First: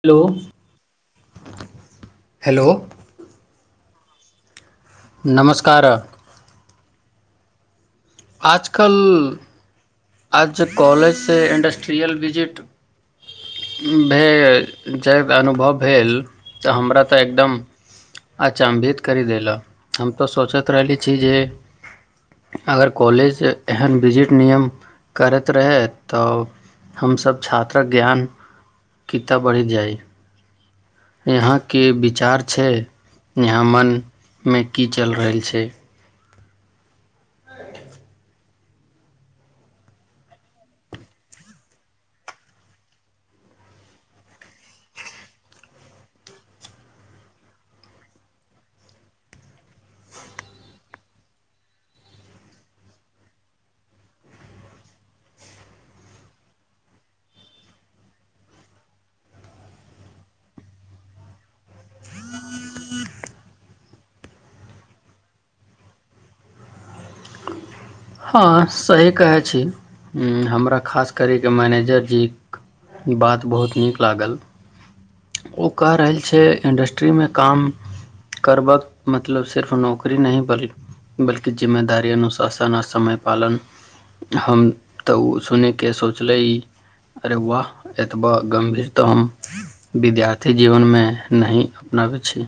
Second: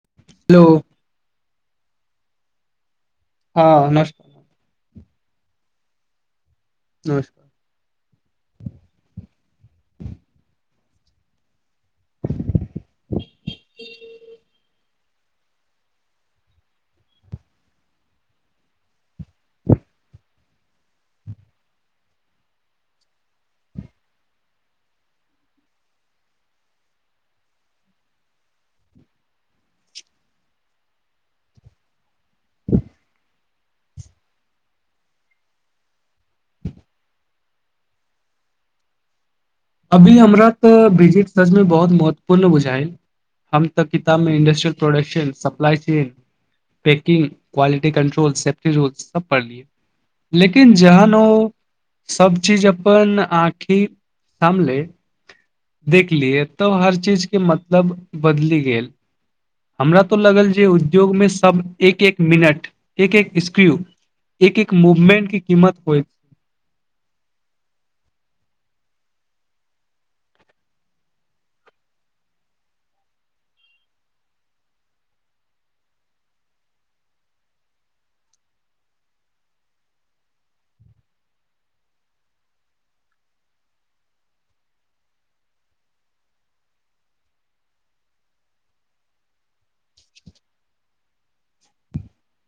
Hello hello hello हँ न नमस्कार नमस्कार आजकल आज कॉलेज से इंडट्री रियल विजिट भेल ज अनुभव भेल तऽ हमरा तऽ एकदम अचम्भित करि देलक हम तऽ सोचैत रहली छी जे अगर कॉलेज एहन विजिट नियम करैत रहै तऽ हमसभ छात्रक ज्ञान कितऽ बढ़ि जाइ यहाँके विचार छै यहाँ मनमे की चलि रहल छै आर अभी हमरा तऽ बिजिट सचमे बहुत महत्वपूर्ण बुझाायल हम तऽ किताबमे industrial production supply chain packing quality control safety rules सब पढ़लियै लेकिन जहन ओ सब चीज अपन आँखि सामले देखलियै तब हर चीजके मतलब बदलि गेल हमरा तो लगल जे उद्योगमे सब एक एक मिनट एक एक स्क्रू एक एक मूवमेंट क कीमत होइ छै हँ सही कहै छी हमरा खास करयके मैनेजरजीक बात बहुत नीक लागल ओ क रहल छै इंडस्ट्रीमे काम करबाकक मतलब सिर्फ नौकरी नहि बल बल्कि जिम्मेदारी अनुशासन आ समय पालन हम तऽ ओ सुन कऽ सोचलै ई अरे वाह एतबा गम्भीर तऽ हम विद्यार्थी जीवनमे नहि अपनाबै छी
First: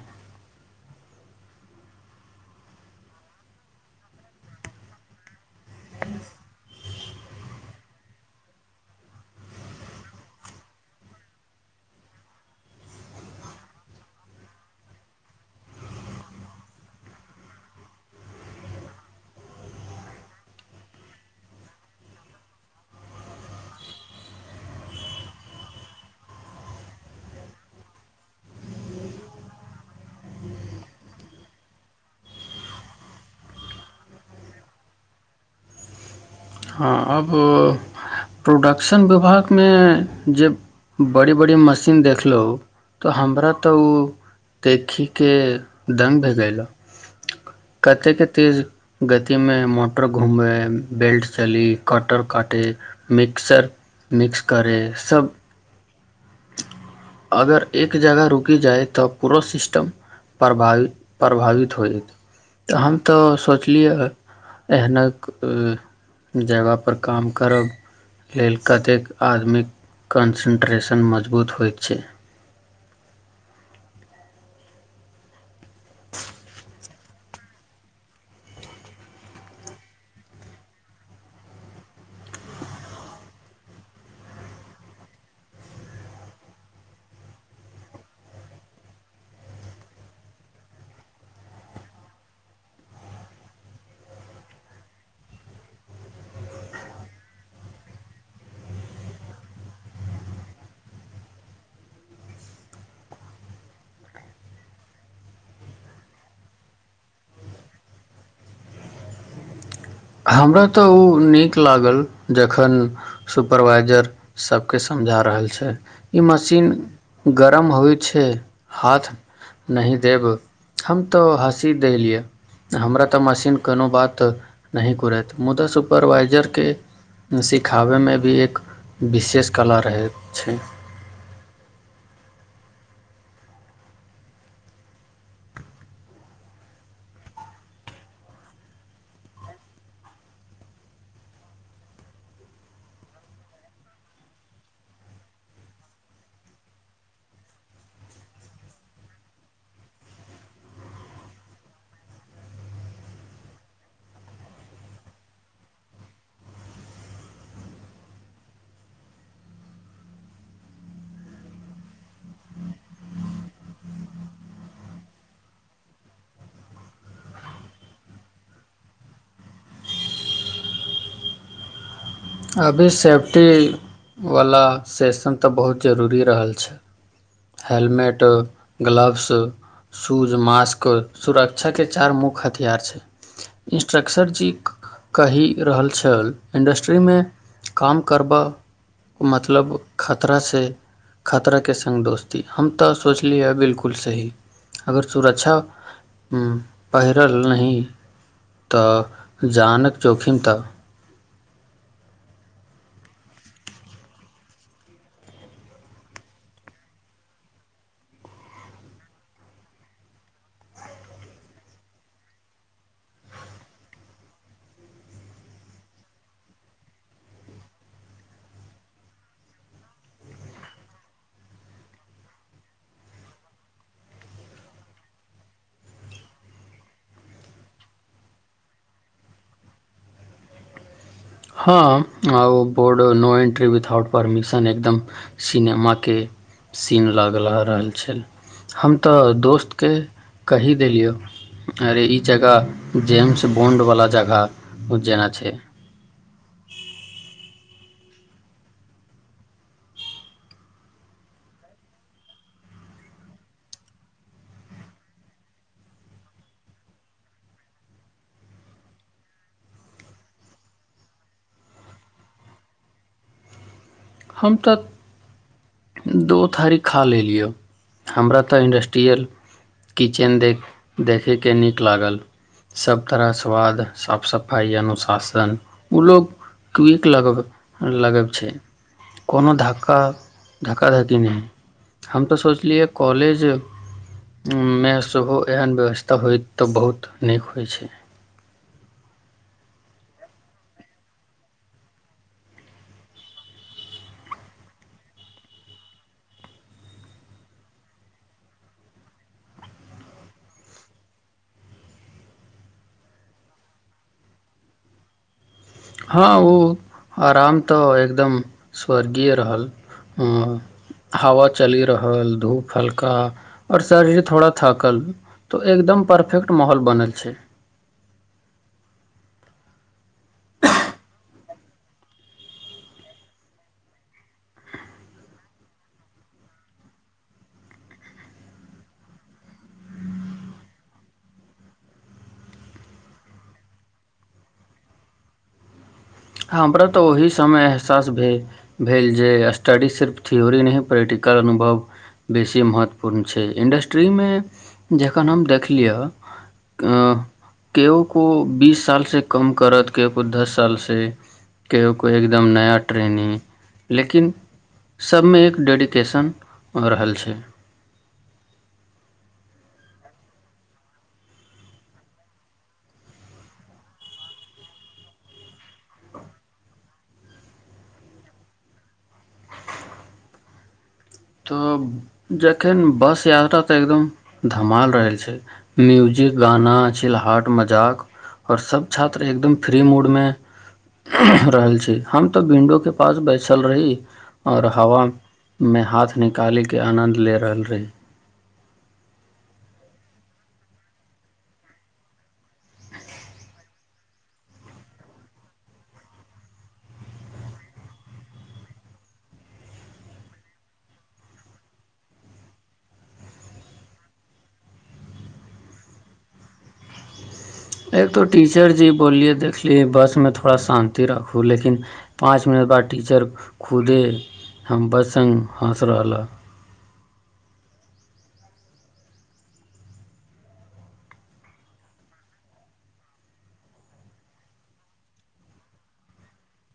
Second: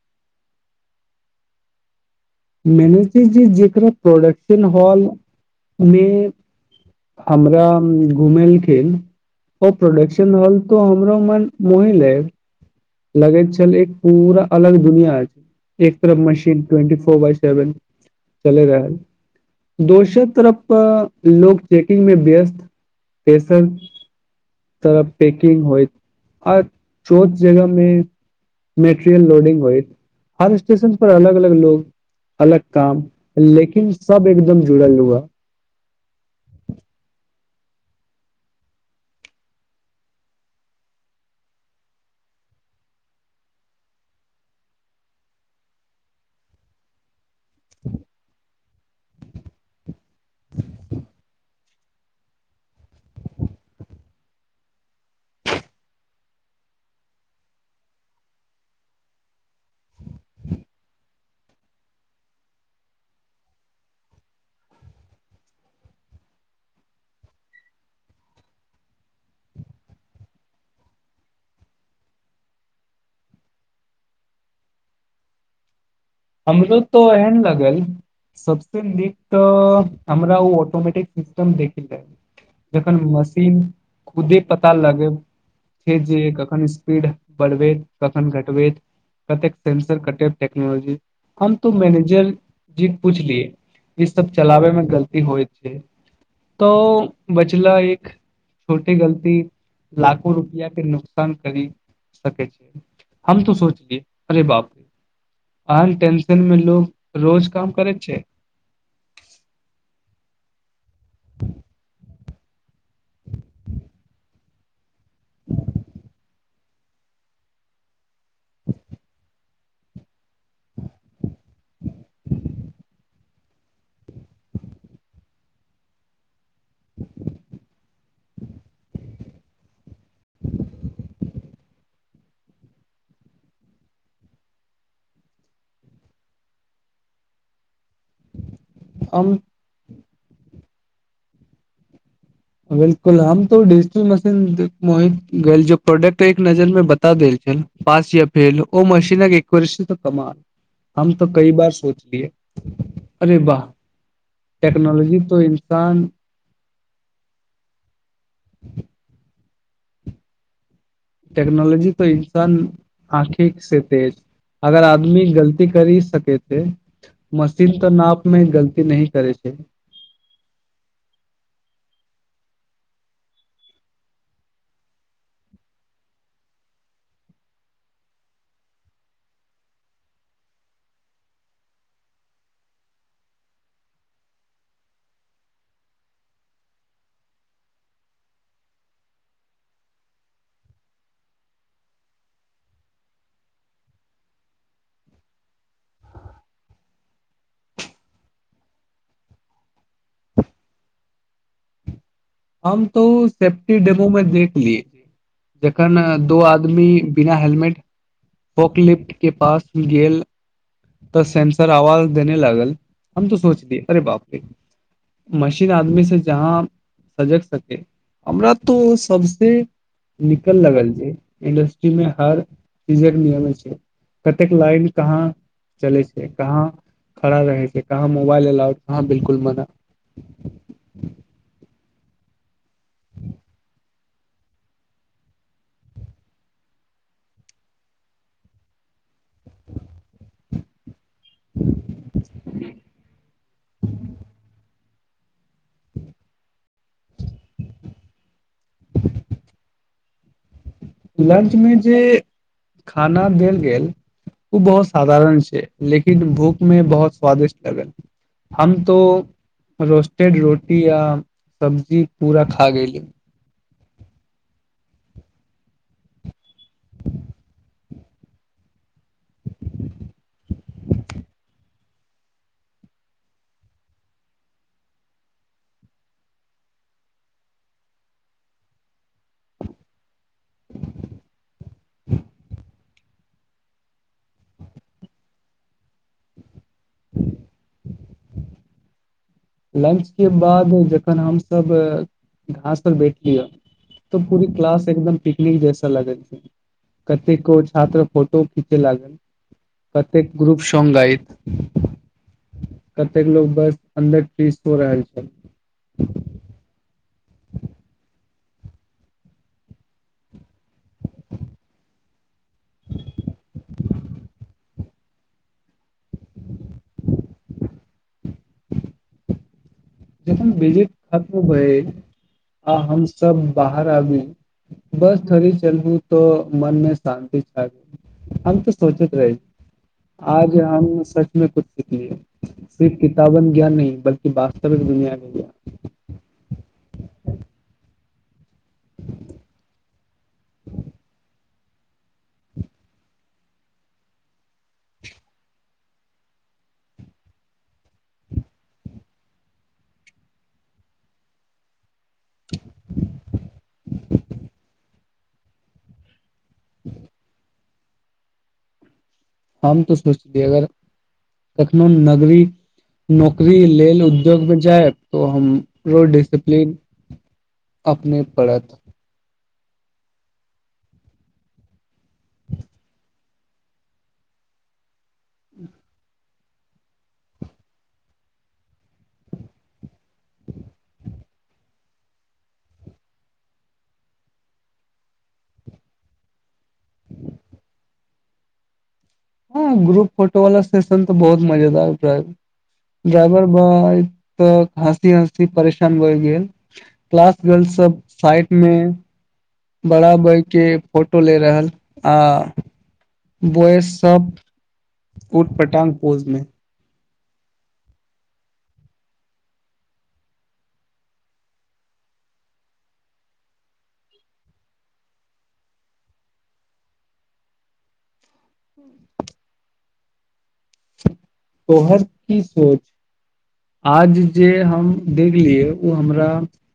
मैने जे जेकरा प्रोडक्शन हॉल व हमरा घुमेलखिन ओ प्रोडक्शन हॉल तो हमरो मन मोहिले लगैत छल एक पूरा अलग दुनिया एक तरफ मशीन ट्वेंटी फोर ब सेवन चल रहल दोसर तरफ लो चेकिंग मे व्यस्त तेसर तरफ चेकिंग होइत आो जगह मे मेटेरियल लोडिंग होई हर स्टेशन पर अलग अलग लोग अलग काम लेकिन सब एकदम जुड़ल हुआ हँ आब प्रोडक्शन विभागमे जे बड़ी बड़ी मशीन देखलहुँ तऽ हमरा तऽ ओ देखीके द् भीगलक कतेकके तेज गतिमे मोट र घूमेमे बेल्ट क क म म अगर एक जगह रुकि जाय तऽ पूरा सिस्टम प्रभावित होत तऽ हम तऽ सोचलियै एहने जगह पर काम करब लेल कतेक आदमीके कन्सेन्ट्रेशन मज मजबूत होइत छै हमरो तऽ एहन लगल सबस नीक तऽ हमरा ओ ऑटोमेटिक सिस्टम देख जखन मशीन खुदे पता लगे छै जे कखन स्पीड बढ़बैत कखन घटबैत कतेक सेंसर कटेब टेक्नोलॉजी हम तो मैनेजर जीक पुछलियै ईसभ चलाबैमे गलती होइत छै तऽ बचला एक छोटी गलती लाखो रुपआके नुकसान करि सकै छै हम तो सोचलियै अरे बाप रे आन टेंशन मे लोग रोज काम करैत छै हमरा तऽ ओ नीक लागल जखन सुपरवाइजर सबके समझा रहल छै ई मशीन गरम होइत। छैे हाथ नहिह देब हम तऽ हँसी देलियै हमरा तऽ मशीन कोनो बात नही कुरत मुदा सुपरवाइजरके सिखाबयमे भी एक विशेष कला रहै छै। हम। बिलकुल हम तो डिजिटल मशीन मोहित गेल प्रोडक्ट एक नजरमे बता देल छल पास या फेल ओ मशीन एक कमाल हम तो कई बार सोचलियै अरे वाह टेक्नोलॉजी तो इन्सान। टेक्नोलॉजी तो इन्सान आँखि से तेज अगर आदमी गलती करी सकै छैे मशीन तऽ नाप मे गलती नही करै छै। अभी सेफ्टीवला सेशन तऽ बहुत जरूरी रहल छै हेलमेट ग्लव्स शूज मास्क सुरक्षाके चारि मुख्य हथियार छै इंस्ट्रक्टर जी कहि रहल छल इंडस्ट्रीमे। काम करबा मतलब खतरा से खतर के सङ्ग दोस्ती हम तऽ सोचलियै बिलकुल सही अगर सुरक्षा पहिरल नही तऽ जानक जोखिम तऽ। हम तो ओ सेफ्टी डेमो मे देख लिय जखन दो आदमी बिना हेलमेट पॉकलिफ्ट के पास गेल तऽ सेंसर आवाज देने लागल हम तो सोचली अरे बाप रे मशीन आदमी से जहाँ सजग सक हमरा तो सबसे निकल लागल जे इंडस्ट्री मे हर चीजक नियम छै कतेक लाइन कहाँ। चलै छै कहाँ खड़ा रहै छै कहाँ मोबाइल एलाा कहाँ बिलकुल मना। हाम आउ board no entry without. Permission एकदम सिनेमाके सीन लगला रहल छल हम तऽ दोस्तके कहि देलियै। अरे ई जगह जेम्स बोंड वला जगह। उज्जैना छै। ह लंच मे जे खाना देल गेल ओ बहुत साधारण छै लेकिन भूख मे बहुत स्वादिष्ट लगल हम तो रोस्टेड रोटी या सब्जी पूरा खा गेली। हम तऽ दो थारी खा लेलियऽ हमरा तऽ इंडस्ट्रियल किचेन देख देखैके नीक लागल सब तरह स्वाद साफ सफाइ अनुशासन ओ लोग किक लग लगैत छै। कोनो धक्का धक्काधक्की नहि हम तऽ सोचलियै कॉलेजमे सेहो एहन व्यवस्था होइत तऽ बहुत नीक होइ छै। लंच के बाद जखन हमस घास पर बैठलिय तऽ पूरी क्लास एकदम पिकनिक जैसे लागल छै कतेक गो छात्र फोटो खींचे लागल कतेक ग्रुप सॉग आय कतेक लोग बस अन्दर फीस हो रहल छै। हँ ओ आराम तऽ एकदम स्वर्गीय रहल हवा चलि रहल धूप हल्का आओर शरीर थोड़ा थकल तऽ एकदम परफेक्ट माहौल बनल छै। जखन बिजी खत्म होए आ हम सब बाहर आबी बस थोड़ी चलू तो मन मे शान्ति छाग हम तऽ सोचैत रही आज हम सचमें कुछ सिखलियै सिर्फ किताबन ज्ञान न बल्ि व्त। सब दुनिआके। हमरा तऽ ओह समय एहसास भेल भेल जे स्टडी सिर्फ थ्योरी नहि प्रैक्टिकल अनुभव बेसी महत्वपूर्ण छै इंडस्ट्रीमे जखन हम देख लिअ केओ के बीस सालसँ कम करत केओ कोइ दस सालसँ। कहियओ कोइ एकदम नया ट्रेनिंग लेकिन सभमे एक डेडीकेशन हो रहल छै। हम तो सोचलिय अगर कखनो नगरी नौकरी लेल उद्योग मे जाय तो हमरो डिसिप्लन अपने पड़त। तऽ जखन बस यात्रा तऽ एकदम धमाल रहै। छै मयूज जी गाना छिलहट मजाक और सब छात्र एकदम फ्री मूड मे रहल छी हम तो विंडो के पास बैसल रही और हवा में हाथ। कखनी काले के आनन्द ले रहल रही हँ ग्रुप फोटो वाला सेशन तऽ बहुत मजेदार ाव ड्राइवर ब तऽ हँसी हसी परेशान भए गेल क्लास गर्ल सब साइड मे बड़ा बइ के फोटो ले रहल आ बोय सब उट पटांग पोज मे। एक तऽ टीचर जी बोललियै देखलियी बसमे थोड़ा शान्ति राखू लेकिन पाँच मिनट बाद टीचर खुदे हम बस सङ्ग हँस रहल ह। तोहर की सोच आज जे हम देखलियै ओ हमरा।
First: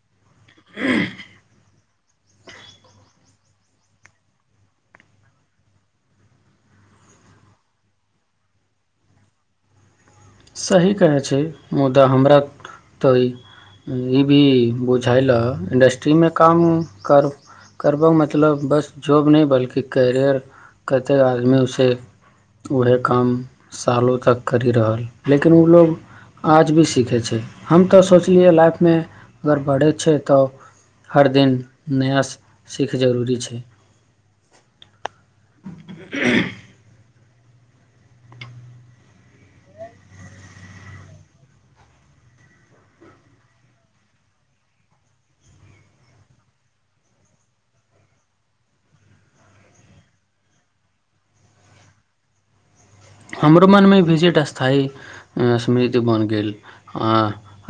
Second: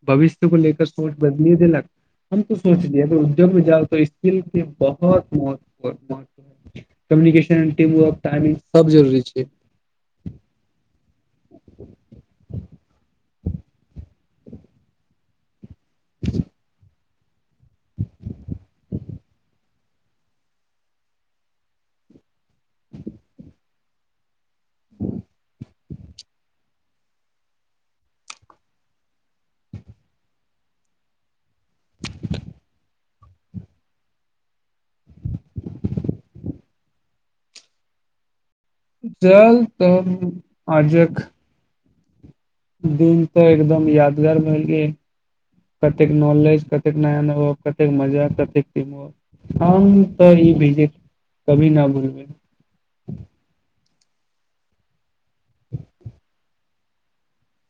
भविष्य को लर सोच बदलिए देलक। हम तो सोचलिय अगर उद्योगमे जाउ त स्किलके बहुत म महत कम्युनिकेशन टीम वर्क टाइमिंग। सब जरूरी छै। सही कहै छै मुदा हमरा तऽ ई भी बुझायलए। इंडस्ट्रीमे काम कर करबबाक मतलब बस जॉब नहि बल्कि कैियर कतेक आदमी उे उएह काम सालो तक करि रहल लेकिन ओ लोग आज भी सीखै छै हम तऽ सोचलियै लाइफमे अगर बढ़ै छै तऽ हर दिन नया सीख जरूरी छै [unintelligible] चल तऽ अजक दिन तऽ एकदम यादगार भेल कतेक नॉलेज कतेक नया नया कतेक मजा कतेक हम तऽ ई विजिट कभी न भुलबै हमरो मनमे ई विजिट स्थायी समिति बनि गेल आ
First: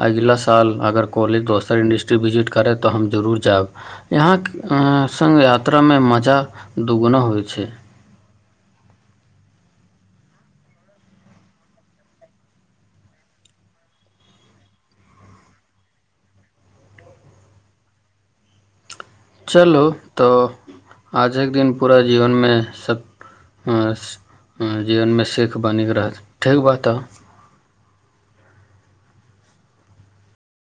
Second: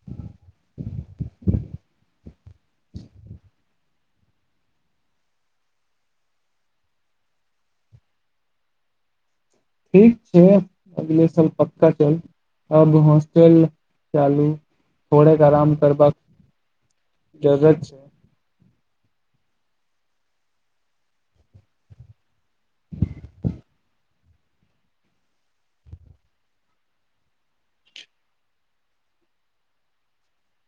अगिला साल अगर कॉलेज दोसर इंडर्स्ट्री विजिट करय तऽ हम जरूर जायब यहाँ सङ्ग यात्रामे मजा दुूगुना होइ छै ठीक छै अगले साल पक्का चल अब हॉस्टल चालू थोड़े आराम करबाक जररत छै चलू तऽ आजके दिन पूरा जीवनमे जीवनमे सीख बन क रहत ठीक बात ह